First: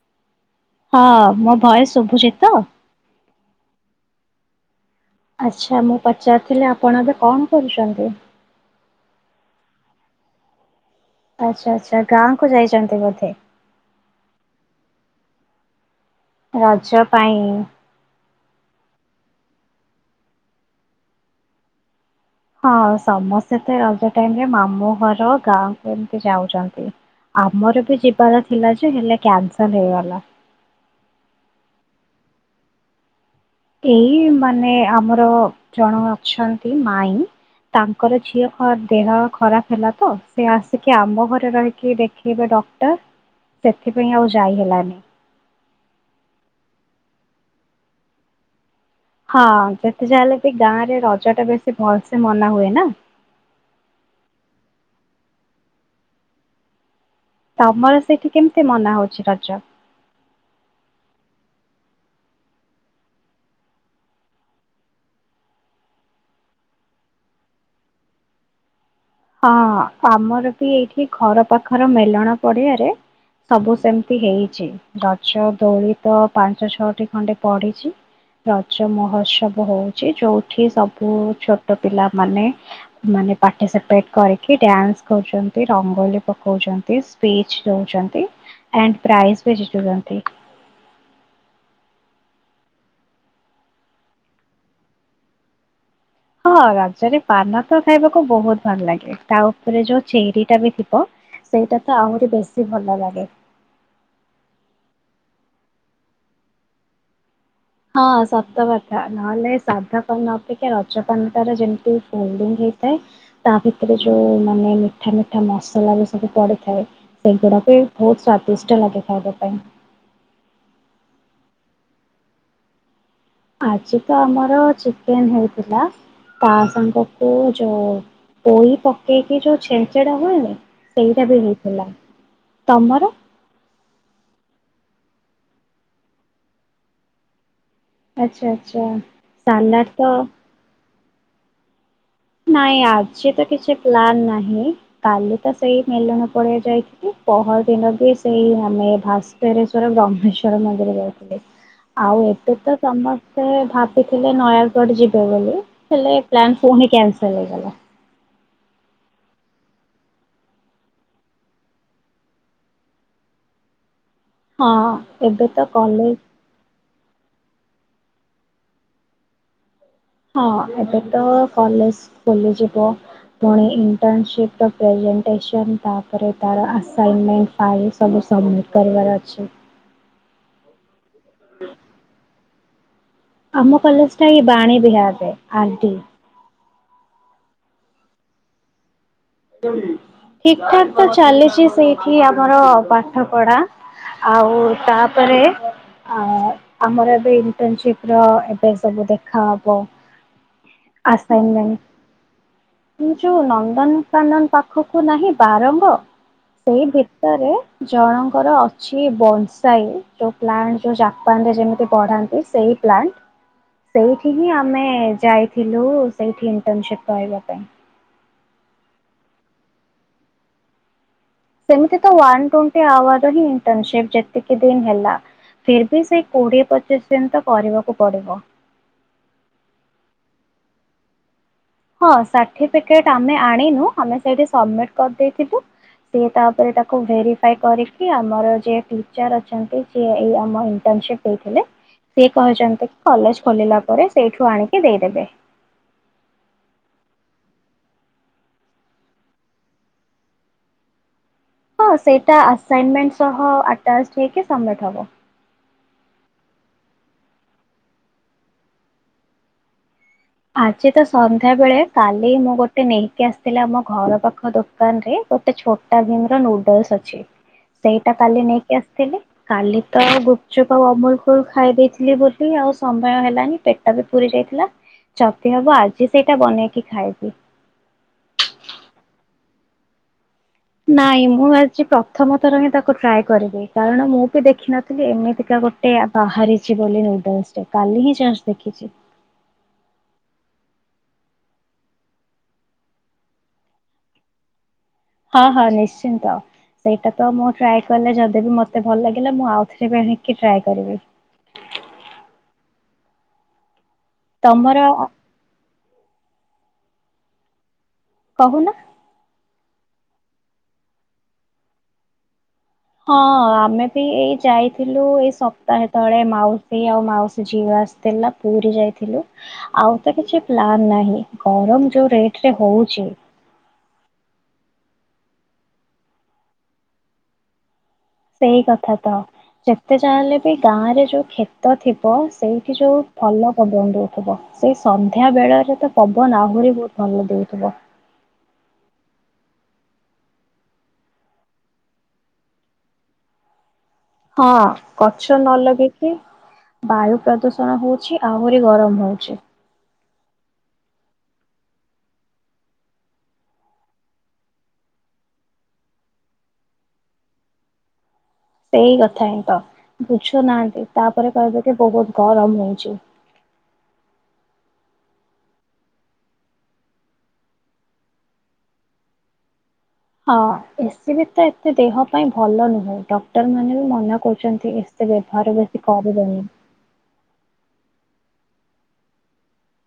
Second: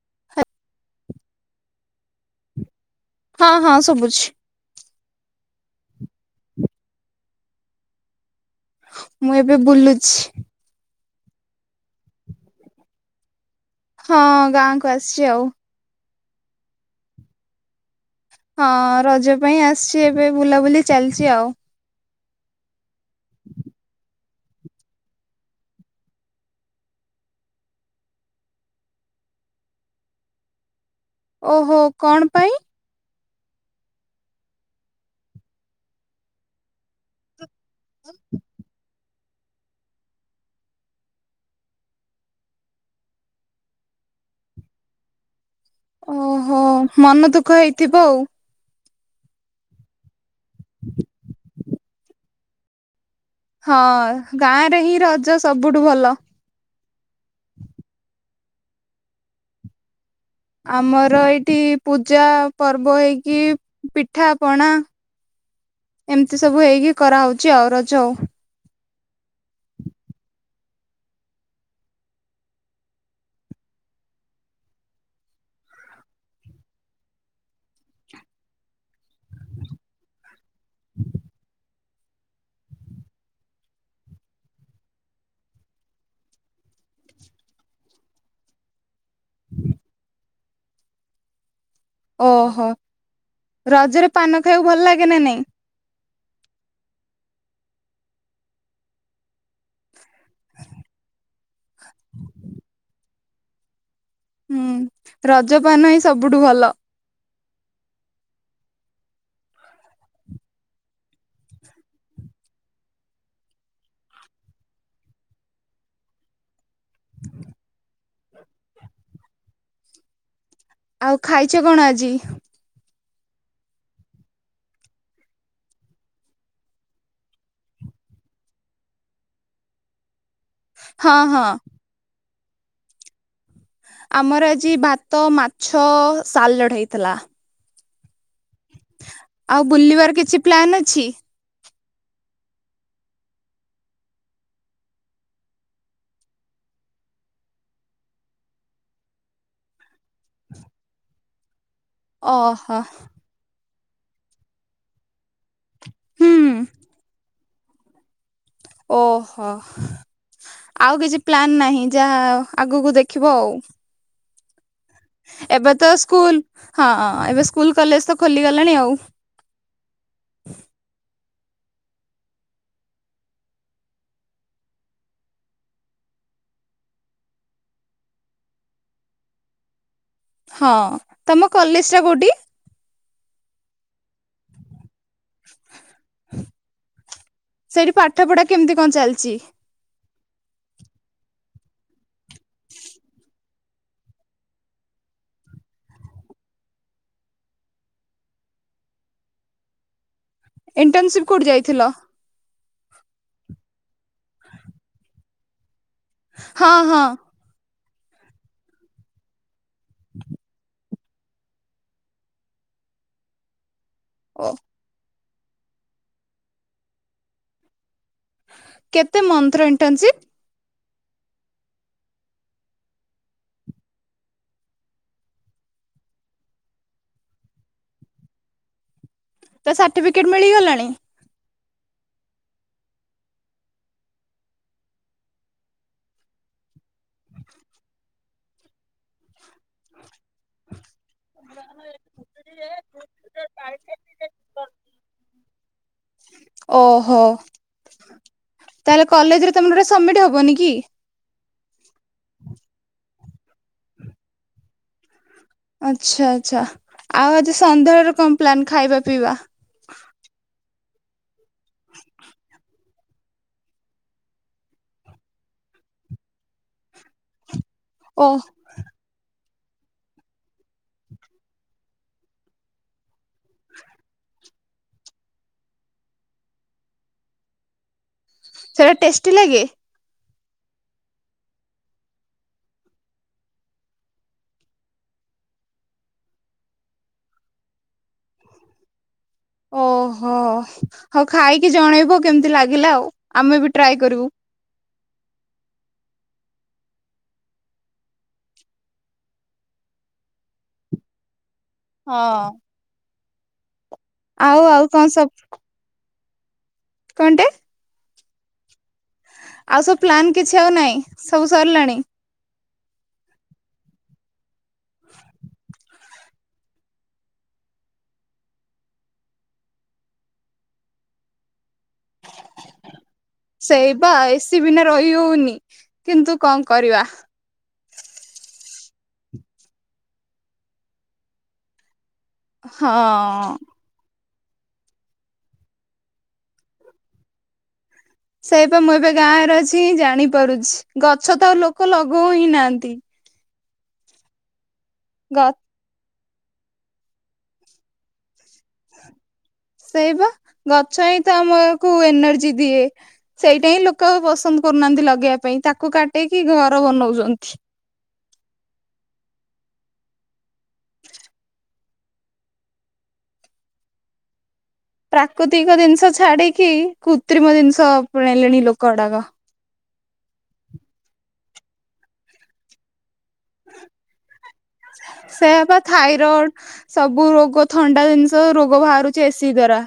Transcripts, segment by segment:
[unintelligible] ହଁ ମୋ ଭଏସ ଶୁଭୁଚିତ? ହଁ ହଁ ସୁବୁଛି। ଆଚ୍ଛା ମୁଁ ପଚାରିଥିଲି ଆପଣ ଏବେ କଣ କରୁଛନ୍ତି? ମୁଁ ଏବେ ବୁଲୁଛି। ଆଚ୍ଛା ଆଚ୍ଛା ଗାଁ କୁ ଯାଇଛନ୍ତି ବୋଧେ। ହଁ ଗାଁକୁ ଆସିଛି ଆଉ। ରଜ ପାଇଁ ହଁ ରଜ ପାଇଁ ଆସିଛି ଏବେ ବୁଲାବୁଲି ଚାଲିଛି ଆଉ। ହଁ ସମସ୍ତେ ତ ରଜ ଟାଇମରେ ମାମୁଁ ଘର ଗାଁକୁ ଏମତି ଯାଉଛନ୍ତି ଆମର ବି ଯିବାର ଥିଲା ଯେ ହେଲେ କ୍ୟାନସଲ୍ ହେଇଗଲା। ଓହୋ କଣ ପାଇଁ? ଏଇ ମାନେ ଆମର ଜଣେ ଅଛନ୍ତି ମାଇଁ ତାଙ୍କର ଝିଅ କଣ ଦେହ ଖରାପ ହେଲା ତ ସେ ଆସିକି ଆମ ଘରେ ରହିକି ଦେଖେଇଲେ ଡକ୍ଟର ସେଥିପାଇଁ ଆଉ ଯାଇ ହେଲାନି। ଓହୋ ମନ ଦୁଃଖ ହେଇଥିବ ଆଉ। ହଁ ଯେତେ ଯାହା ହେଲେ ବି ଗାଁ ରେ ରଜ ଟା ବେଶୀ ଭଲସେ ମନା ହୁଏ ନା। ହଁ ଗାଁ ରେ ହିଁ ରଜ ସବୁଠୁ ଭଲ। ତମର ସେଇଠି କେମ ତି ମନା ହଉଛି ରଜ? ଆମର ଏଇଠି ପୂଜା ପର୍ବ ହେଇକି ପିଠା ପଣା ଏମିତି ସବୁ ହେଇକି କରାହଉଛି ଆଉ ରଜ ଆଉ। ହଁ ଆମର ବି ଏଇଠି ଘର ପାଖର ମେଲଣ ପଡିଆରେ ସବୁ ସେମିତି ହେଇଛି, ରଜ ଦୋଳି ତ ପାଞ୍ଚ ଛଅଟି ଖଣ୍ଡେ ପଡିଛି ରଜ ମହୋତ୍ସବ ହଉଛି ଯୋଉ ଏଠି ସବୁ ଛୋ ଛୋଟ ପିଲା ମାନେ ମାନେ ପାର୍ଟିସିପେଟ କରିକି ଡ୍ୟାନ୍ସ କରୁଛନ୍ତି, ରଙ୍ଗୋଲି ପକଉଛନ୍ତି ସ୍ପିଚ ଦଉଛନ୍ତି ଆ ପ୍ରାଇଜ ବି ଜିତୁଛନ୍ତି। ଓହୋ ରଜରେ ପାନ ଖାଇକୁ ଭଲ ଲାଗେ ନା ନାଇଁ? ହଁ ରଜରେ ପାନତ ଖାଇବାକୁ ବହୁତ ଭଲ ଲାଗେ ତା ଉପରେ ଯୋଉ ଚେରି ଟା ବି ଥିବ ସେଇଟା ତ ଆହୁରି ବେଶୀ ଭଲ ଲାଗେ। ହୁଁ ରଜପାନ ହିଁ ସବୁଠୁ ଭଲ। ହଁ ସତକଥା ନହେଲେ ସାଧା ପାନ ଅପେକ୍ଷା ରଜପାନ ଟା ର ଯେମିତି ଫୋଲଡିଙ୍ଗ ହେଇଥାଏ ତା ଭିତରେ ଯୋଉ ମାନେ ମିଠା ମିଠା ମସଲା ବି ସବୁ ପଡିଥାଏ। ସେ ଗୁଡାକ ଏଇ ବହୁତ ସ୍ଵାଦିଷ୍ଟ ଲାଗେ ଖାଇବା ପାଇଁ। ଆଉ ଖାଇଛ କଣ ଆଜି? ଆଜି ତ ଆମର ଚିକେନ ହେଇଥିଲା ତା ସାଙ୍ଗକୁ ଯୋଉ ପୋଇ ପକେଇକି ଯୋଉ ଛେଞ୍ଚେଡା ହୁଏନି ହଁ ସେଇଟା ବି ହଁ। ହେଇଥିଲା। ତମର ଆମର ଆଜି ଭାତ ମାଛ ସାଲଡ୍ ହେଇଥିଲା। ଆଚ୍ଛା। ଆଚ୍ଛା ଆଉ, ସାଲାଡ଼ ତ ବୁଲିବାର କିଛି ପ୍ଲାନ୍ ଅଛି? [unintelligible] ନାଇଁ, ଆଜି ତ କିଛି ପ୍ଲାନ୍ ନାହିଁ। କାଲି ତ ସେଇ ମେଲଣ ପଡିଆ ଯାଇଥିଲି। ପହର ଦିନ ବି ସେଇ ଆମେ ଭାସ୍କରେଶ୍ଵର, ବ୍ରହ୍ମେଶ୍ଵର ମନ୍ଦିର ଯାଇଥିଲେ। ଆଉ, ଏବେ ତ ଓହୋ ସମସ୍ତେ ଭାବ। ଥିଲେ ନୟାଗଡ ଯିବେ ବୋଲି। ହେଲେ ହୁଁ ପ୍ଲାନ୍ ପୁଣି କ୍ୟାନ୍ସେଲ୍ ହେଇଗଲା। ଓହୋ, ଆଉ କିଛି ପ୍ଲାନ ନାହିଁ। ଯାହା ଆଗକୁ ଦେଖିବ ଆଉ। ହଁ, ଏବେ ତ କଲେଜ। ହଁଁ, ହଁ, ହଁ। ଏବେ ସ୍କୁଲ, କଲେଜ ତ ଖୋଲିଗଲାଣି ଆଉ। ହଁ ଏବେ ତ କଲେଜ ଖୋଲିଯିବ। ପୁଣି ଇଣ୍ଟର୍ନସିପ୍ ର ପ୍ରେଜେଣ୍ଟେସନ୍, ତାପରେ ତାର ଆସାଇନମେଣ୍ଟ୍, ଫାଇଲ୍ ସବୁ ସବମିଟ୍ କରିବାର ଅଛି। ହଁ। ତମ କଲେଜ ଟା କୋଉଠି? ଆମ କଲେଜ ଟା ଏଇ ବାଣୀ ବିହାର। ଆଣ୍ଟି। ସେଇଠି ପାଠ ପଢା କେମିତି, କଣ ଚାଲିଛି? [unintelligible] ଠିକ୍ ଠାକ୍ ତ ଚାଲିଛି ସେଇ। ଛି, ଆମର ପାଠପଢା। ଆଉ, ତାପରେ, ଆ, ଆମର ଏବେ ଇଣ୍ଟର୍ନସିପ୍ ର ଏବେ ସବୁ ଦେଖା ହବ। ଇଣ୍ଟର୍ନସିପ୍ କୋଉଠି ଯାଇଥିଲ। ମୁ ଯୋଉଁ ନନ୍ଦନ କାନନ ପାଖକୁ ନାହିଁ ବାରଙ୍ଗ। ହଁ ସେଇ ହଁ ଭିତରେ ଜଣଙ୍କର ଅଛି ବନ୍ସ୍। [unintelligible] ଯୋଉ ପ୍ଲାଣ୍ଟ୍। ଯୋଉ ଜାପାନ ରେ ଯେମିତି ପଢ଼ାନ୍ତି, ସେଇ ପ୍ଲାଣ୍ଟ୍। ସେଇଠି ଓ ହିଁ ଆମେଁ। ଯାଇଥିଲୁ, ସେଇଠି ଇଣ୍ଟର୍ନସିପ୍ କରିବା ପାଇଁ। କେତେ ମନ୍ଥ୍ ର ଇଣ୍ଟର୍ନସିପ୍? ସେମିତି ତ ୱାନ୍ ଟୋନ୍ତି ଆୱାର୍ ର ହି ଇଣ୍ଟର୍ନସିପ୍ ଯେତିକି ଦିନ ହେଲା, ଫିର ବି ସେଇ କୋଡିଏ ପଚିଶ୍ ଦିନ୍ ତ କରିବାକୁ ପଡିବ। ତ, ସାର୍ଟିଫିକେଟ ମିଳିଗଲାଣି। ହଁ, ସାର୍ଟିଫିକେଟ୍ ଆମେ ଆଣିନୁ। ଆମେ ସେଇଠି ସବମିଟ୍ କରିଦେଇଥିବୁ। ସେ ତାପରେ ତା। କୁ ଭେରିଫାଇ କରିିକି, ଆ। ଆମର ଯିଏ ଟିଚର ଅଛ। [inaudible] ସିଏ ଆମ ଇଂଟର୍ନସିପ ଦେଇଥିଲେ, ସେ କହିଛନ୍ତି କଲେଜ ଖୋଲିଲା ପରେ ସେଇଠୁ ଆଣିକି ଦେଇଦେବେ। ଓହୋ ତାହଲେ କଲେଜରେ ତମର ସବମିଟ ହବନି କି? ହଁ ସେଇଟା ଆସାଇନମେଣ୍ଟ ସହ ଆଟାଚ ହେଇକି ସବମିଟ ହବ। ଆଚ୍ଛା ଆଚ୍ଛା ଆଉ ଆଜି ସନ୍ଧ୍ୟାବେଳେ କଣ ପ୍ଲାନ ଖାଇବା ପିଇବା? [unintelligible] [unintelligible] ବେଳେ କାଲି ମୁଁ ଗୋଟେ ଗୋଟେ ନେଇକି ଆସିଥିଲା ଆମ ଘର ପାଖ ଦୋକାନରେ ଗୋଟେ ଛୋଟା ଭିମର ନୁଡଲସ ଅଛି। ସେଇଟା ଓ କାଲି ନେଇକି ଆସିଥିଲି। କାଲି ତ ଗୁପଚୁପ ଆଉ ଅମୁଲ ଖାଇ ଦେଇଥିଲି ବୋଲି ଆଉ ସମୟ ହେଲାନି ପେଟ ବି ପୁରି ଯାଇଥିଲା। ଯଦି ହବ ଆଜି ସେଇଟା ବନେଇକି ଖାଇବି। ସେଟା ଟେଷ୍ଟି ଲାଗେ? ନାଇଁ ମୁଁ ଆଜି ପ୍ରଥମ ଥର ହିଁ ତାକୁ ଟ୍ରାଏ କରିବି କାରଣ ମୁଁ ବି ଦେଖିନଥିଲି ଏମିତିକା ଗୋଟେ ବାହାରିଛି ବୋଲି ନୁଡଲସ କାଲି ହିଁଜଷ୍ଟ ଦେଖିଛି। ଓହୋ, ହଉ ଖାଇକି ଜଣେଇବୁ କେମିତି ଲାଗିଲା ଆଉ ଆମେ ବି ଟ୍ରାଏ କରିବୁ। ହଁ ହଁ ନିଶ୍ଚିନ୍ତ ସେଇଟା ତ ମୁଁ ଟ୍ରାଏ କଲେ ଯଦି ବି ମତେ ଭଲ ଲାଗିଲା ମୁଁ ଆଉଥରେ ବିି ଆଣିକି ଟ୍ରାଏ କରିବି। ହଁ। ଆଉ ତମର ଆଉ କଣ ସବୁ କଣଟେ? କହୁନ? ଆଉ ସବୁ ପ୍ଲାନ୍ କିଛି ଆଉ ନାଇଁ ସବୁ ସରିଲାଣି। ହଁ ଆମେ ବି ଏଇ ଯାଇ ଥିଲୁ ଏଇ ସପ୍ତାହେ ତଳେ ମାଉସୀ ମାଉସୀ ଆଉ ମାଉସୀ ଝିଅ ଆସିଥିଲା ପୁରୀ ଯାଇଥିଲୁ ଆଉ ତ କିଛି ପ୍ଲାନ ନାହିଁ ଗରମ ଯୋଉ ରେଟରେ ହଉଛି। ସେଇ ବା ଏସି ବିନା ରହି ହଉନି, କିନ୍ତୁ କଣ କରିବା? ସେଇ କଥା ତ ଯେତେ ଜାଣଲେ ବି ଗାଁରେ ଯୋଉ କ୍ଷେତ ଥିବ ସେଇଠି ଯୋଉ ଭଲ ହଁ। ପବନ ଦେଉଥିବ। ସେଇ ସନ୍ଧ୍ୟା ବେଳରେ ତ ପବନ ଆହୁରି ବହୁତ ଭଲ ଦେଉଥିବ। ସେଇ ପା ମୁଁ ଏବେ ଗାଁରେ ଅଛି ଜାଣିପାରୁଛି ଗଛ ତ ଆଉ ଲୋକ ଲଗାଉ ହିଁ ନାହାନ୍ତି। ହଁ। ଗଛ ଗ ନ ଲଗେଇଲେ ବାୟୁ ପ୍ରଦୂଷଣ ହଉଛି, ଆହୁରି ଗରମ ହଉଛି। ସେଇ ପା ଗଛ ହିଁ ତ ଆମକୁ ଏନର୍ଜି ଦିଏ ସେଇଟା ହିଁ ଲୋକ ପସନ୍ଦ କରୁନାହାନ୍ତି ଲଗେଇବା ପାଇଁ ତାକୁ କାଟିକି ଘର ବନଉଛନ୍ତି। ସେଇ କଥା ହିଁ ତ ବୁଝୁନାହାନ୍ତି ତାପରେ କହିବେ କି ବହୁତ ଗରମ ହଉଛି। ପ୍ରାକୃତିକ ଜିନିଷ ଛାଡିକି କୃତ୍ରିମ ଜିନିଷ ଆପଣେଇଲେଣି ଲୋକ ଗୁଡାକ। ହଁ ଏସି ବି ତ ଏତେ ଦେହ ପାଇଁ ଭଲ ନୁହେଁ ଏଟା। ମାନେ ବି ମନା କରୁଛନ୍ତି ଏସି ବ୍ୟବହାର ସେୟା ପା ବେଶୀ କରିବନି। ଥାଇରଏଡ ସବୁ ରୋଗ ଥଣ୍ଡା ଜିନିଷ ରୋଗ ବାହାରୁଛି ଏସିି ଦ୍ଵାରା।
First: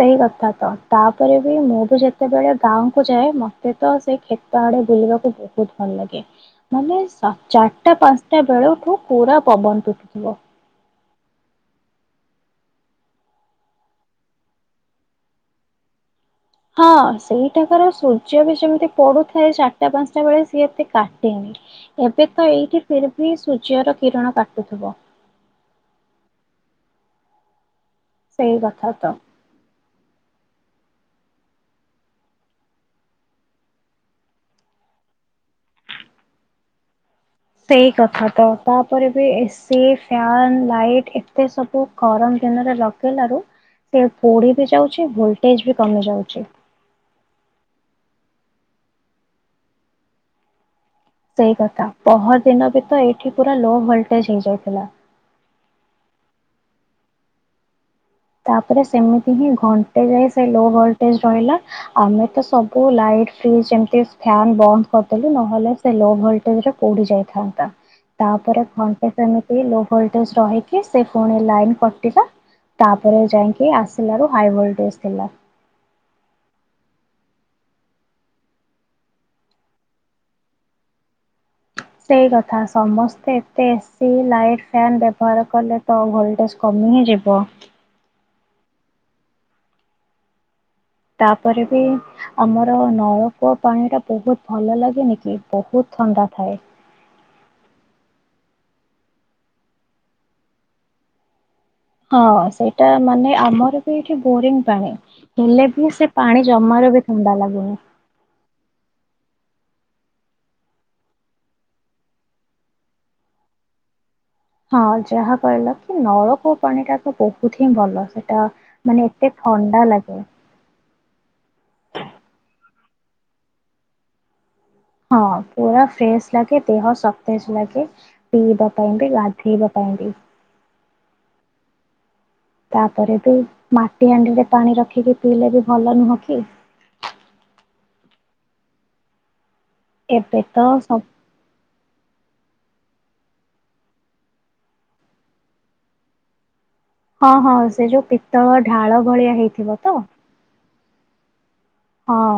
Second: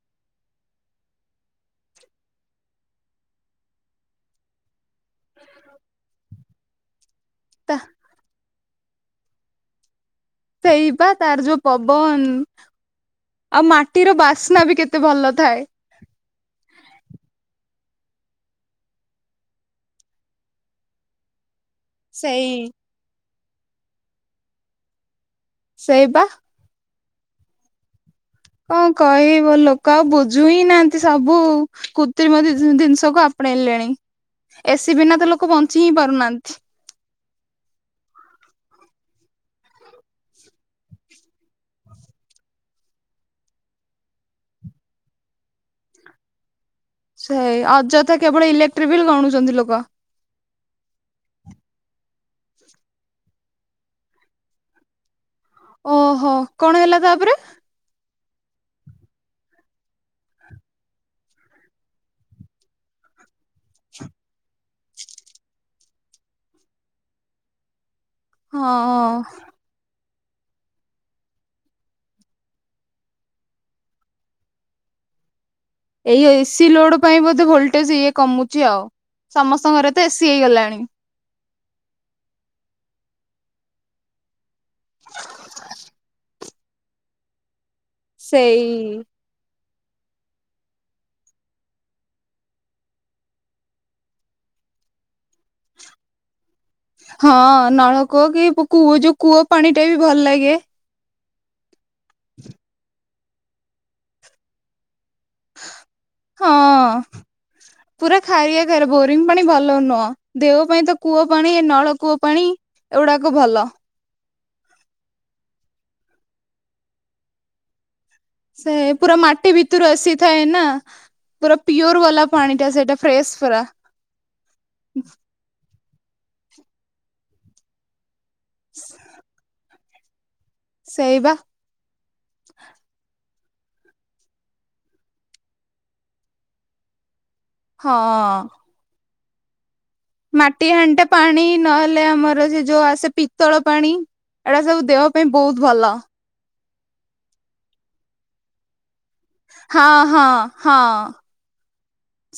ସେଇକଥା ତ ତାପରେ ବି ମୁଁ ବି ଯେତେବେଳେ ଗାଁକୁ ଯାଏ ମତେ ତ ସେଇ କ୍ଷେତ ଆଡେ ବୁଲିବାକୁ ବହୁତ ଭଲ ଲାଗେ। ମାନେ ଚାରିଟା ପାଞ୍ଚଟା ବେଳକୁ ଠୁ ପୁରା ପବନ ପିଟୁଥିବ। ସେଇ ବା ତାର ଯୋଉ ପବନ ଆଉ ମାଟିର ବାସ୍ନା ବି କେତେ ଭଲ ଥାଏ। ହଁ ସେଇଠାକାର ସୂର୍ଯ୍ୟ ବି ସେମିତି ପଡୁଥାଏ ଚାରିଟା ପାଞ୍ଚଟା ବେଳେ ସିଏ ଏତେ କାଟେନି। ସେଇ ଏବେତ ଏଇଠି ଫି ସେଠିସୂର୍ଯ୍ୟର କିରଣ କାଟୁଥିବ। ସେଇପା। ସେଇ କଣ କଥା ତ। କହିଵି ବୋ ଲୋ କ ବୁଝୁ ହିଁ ନାହାନ୍ତି ସବୁ କୃତ୍ରିମ ଜି-ଜି ଜିନିଷକୁ ଆପଣେଇଲେଣି ଏସି ବିନା ତ ଲୋକ ବଞ୍ଚି ହିଁ ପାରୁନାହାନ୍ତି। ସେଇ କଥା ତ ତାପରେ ବି ଏସି ଫ୍ୟାନ୍ ଲାଇଟ୍ ଏତେ ସବୁ ଗରମ ଦିନରେ ଲଗେଇଲାରୁ ସେ ପୋଡି ବି ଯାଉଛି ଭୋଲଟେଜ ବି କମି ଯାଉଛି। ସେଇ ଅଯଥା କେବଳ ଇଲେକ୍ଟ୍ରି ବିଲ୍ ଗଣୁଛନ୍ତି ଲୋକ। ସେଇ କଥା ପହର ଦିନ ବି ତ ଏଇଠି ପୁରା ଲୋ ଭୋଲଟେଜ ହେଇଯାଉଥିଲା। ଓହୋ କଣ ହେଲା ତାପରେ? ତାପରେ ସେମିତି ହିଁ ଘଣ୍ଟେ ଯାଇ ସେ ଲୋ ଭୋଲଟେଜ ରହିଲା ଆମେ ତ ସବୁ ଲାଇଟ ଫ୍ରିଜ ଏମତି ଫ୍ୟାନ ବନ୍ଦ କରିଦେଲୁ ନହେଲେ ସେ ଲୋ ଭୋଲଟେଜରେ ପୋଡି ଯାଇଥାନ୍ତା। ତାପରେ ହଁ ଘଣ୍ଟେ ସେମିତି ଲୋ ଭୋଲଟେଜ ରହିକି ସେ ପୁଣି ଲାଇନ କଟିଲା। ତାପରେ ଯାଇଁକି ଆସିଲାରୁ ହାଇ ଭୋଲଟେଜ ଥିଲା। ଏଇ ଏସି ଲୋଡ ପାଇଁ ବୋଧେ ଭୋଲଟେଜ ଇଏ କମୁଛି ଆଉ ସମସ୍ତଙ୍କ ଘରେ ତ ଏସି ହେଇଗଲାଣି। ସେଇ କଥା ସମସ୍ତେ ଏତେ ଏସି ଲାଇକ୍ ଫ୍ୟାନ୍ ବ୍ୟବହାର କଲେ ତ ଭୋଲଟେଜ କମି ହିଁ ଯିବ। ସେଇ ତାପରେ ବି ଆମର ନଳକୂଅ ପାଣି ଟା ବହୁତ ଭଲ ଲାଗେନି କି ବହୁତ ଥଣ୍ଡା ଥାଏ। ହଁ ନଳକୂଅ କି କୂଅ ଯୋଉ କୂଅ ପାଣି ଟା ବି ଭଲ ଲାଗେ। ହଁ ସେଇଟା ମାନେ ଆମର ବି ଏଠି ବୋରିଂ ପାଣି। ହେଲେ ବି ସେ ପାଣି ହଁ ଜମାରୁ ବି ଥଣ୍ଡା ଲାଗୁନି। ରିଂ ପାଣି ଭଲ ନୁହଁ ଦେହ ପାଇଁ ତ କୂଅ ପାଣି ନଳ କୂଅ ପାଣି ଏଗୁଡାକ ଭଲ। ହଁ ଯାହା କହିଲ କି ନଳକୂଉ ପାଣି ଟା ତ ବହୁତ ହିଁ ଭଲ ସେଟା। ସେ ମାନେ ପୁରା ଏତେ ମାଟି ଥଣ୍ଡା ଭିତରୁ ଲାଗେ ଆସିଥାଏ ନା। ପୁରା ପିଓର ବାଲା ପାଣି ଟା ସେଇଟା ଫ୍ରେଶ୍ ପୁରା। ହଁ ପୁରା - ଫ୍ରେଶ ଲାଗେ ଦେହ ସତେଜ ଲାଗେ। ପିଇବା ପାଇଁ ବି ଗାଧେଇବା ଆହୁରି ସେଇବା ତାପରେ ବି ମାଟି ହାଣ୍ଡିରେ ପାଣି ରଖିକି ପିଇଲେ ବି ଭଲ ନୁହଁ କି? ହଁ ଏବେ ମାଟି ତ ସବ ହାଣ୍ଡିଟା ପାଣି ନ ଲେ ଆମର ସେ ଯୋଉ ଆସେ ପିତ୍ତଳ ପାଣି ଏଡା ସବୁ ଦେବା ପାଇଁ ବହୁତ ଭଲ। ହଁ ହଁ ସେ ଯୋଉ ପିତ୍ତଳ ଢାଳ। ଭଳିଆ ହେଇଥିବ ହଁ ତ ହଁ ହଁ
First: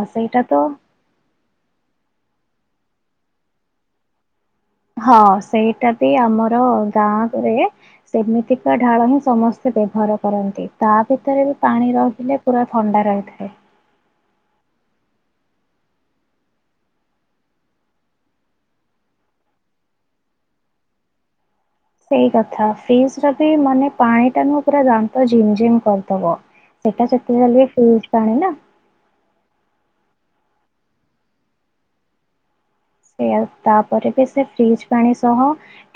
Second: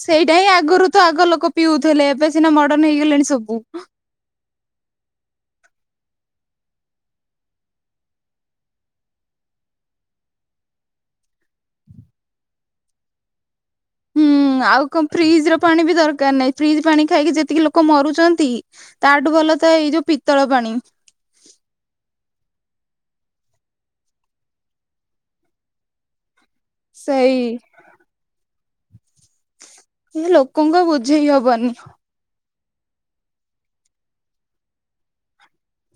ସେଇଟା ହିଁ ଆଗରୁ ତ ଆଗ ଲୋକ ପିଉଥିଲେ ଏବେ ସିନା ମଡର୍ନ ହେଇଗଲେଣି ସବୁ। ହଁ ସେଇଟା ବି ଆମର ଗାଁରେ ସେମିତିକା ଢାଳ ହିଁ ସମସ୍ତେ ବ୍ୟବହାର କରନ୍ତି ତା ଭିତରେ ବି ପାଣି ରହିଲେ ପୁରା ଥଣ୍ଡା ରହିଥାଏ। ହୁଁ ଆଉ କଣ ଫ୍ରିଜ ର ପାଣି ବି ଦରକାର ନାହିଁ ଫ୍ରିଜ ପାଣି ଖାଇକି ଯେତିକି ଲୋକ ମରୁଛନ୍ତି ତାଠୁ ଭଲ ଥାଏ ଏଇ ଯୋଉ ପିତ୍ତଳ ପାଣି। ସେଇ କଥା ଫ୍ରିଜ୍ ର ବି ମାନେ ପାଣି ଟା ନୁ ପୁରା ଦାନ୍ତ ଝିମଝିମ କରିଦବ। ସେଇଟା ସେଇ ସେତିକି ହେଲେ ଫ୍ରିଜ ପାଣି ନା। ସେ ଲୋକଙ୍କ ବୁଝେଇ ହବନି। ସେଉ ତାପରେ ବି ସେ ଫ୍ରିଜ ପାଣି ସହ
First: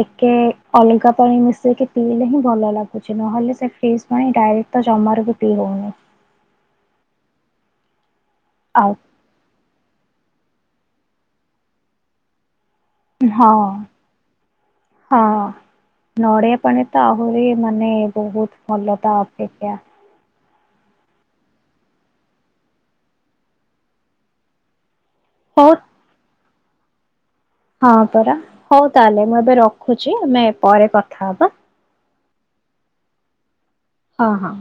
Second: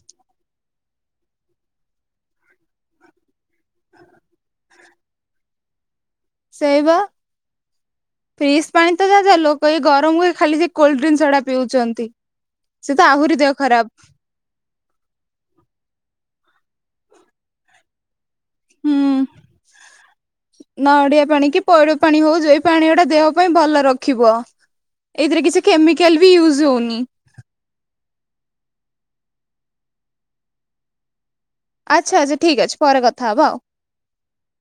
ଟିକେ ଅଲଗା ପାଣି ମିଶେଇକି ପିଇଲେ ହିଁ ଭଲ ଲାଗୁଛି ନହେଲେ। ସେ ଫ୍ରିଜ୍ ପାଣି ଟା। ତ ଜମାରୁ ବି ପି ହଉନି। ସେଇବା। ଫ୍ରିଜ ଆଉ ପାଣି ତ ଯା ଲୋକ। ଗରମ ହୁଏ ଖାଲି ସେ କୋଲ୍ଡରୀଙ୍କ ଗୁଡା ପିଉଛନ୍ତି। ସେ ତ ଆହୁରି ହଁ ଦେହ ଖରାପ ହଁ ନୋଡ଼େ। ମାନେ ତାହେଲେ ମାନେ। ବହୁତ ହୁଁ ଭଲତା ଅପେକ୍ଷା ନଡିଆ ପାଣି କି ପଇଡ ପାଣି ହଉଛି ଏଇ ପାଣି ଗୁଟା ଦେହ ପାଇଁ ଭଲ ରଖିବ। ଏଇଥିରେ କିଛି ହଉ କେମିକାଲ ବି ଇଉଜ ଜୋନି। ହଁ ପରା ହଉ ତାହଲେ ମୁଁ ଏବେ ରଖୁଛି ଆମେ ପରେ କଥା ହବା। ଆଚ୍ଛା ଆଚ୍ଛା ଠିକ୍ ଅଛି ପରେ କଥା ହବ ଆଉ। ହଁ ହଁ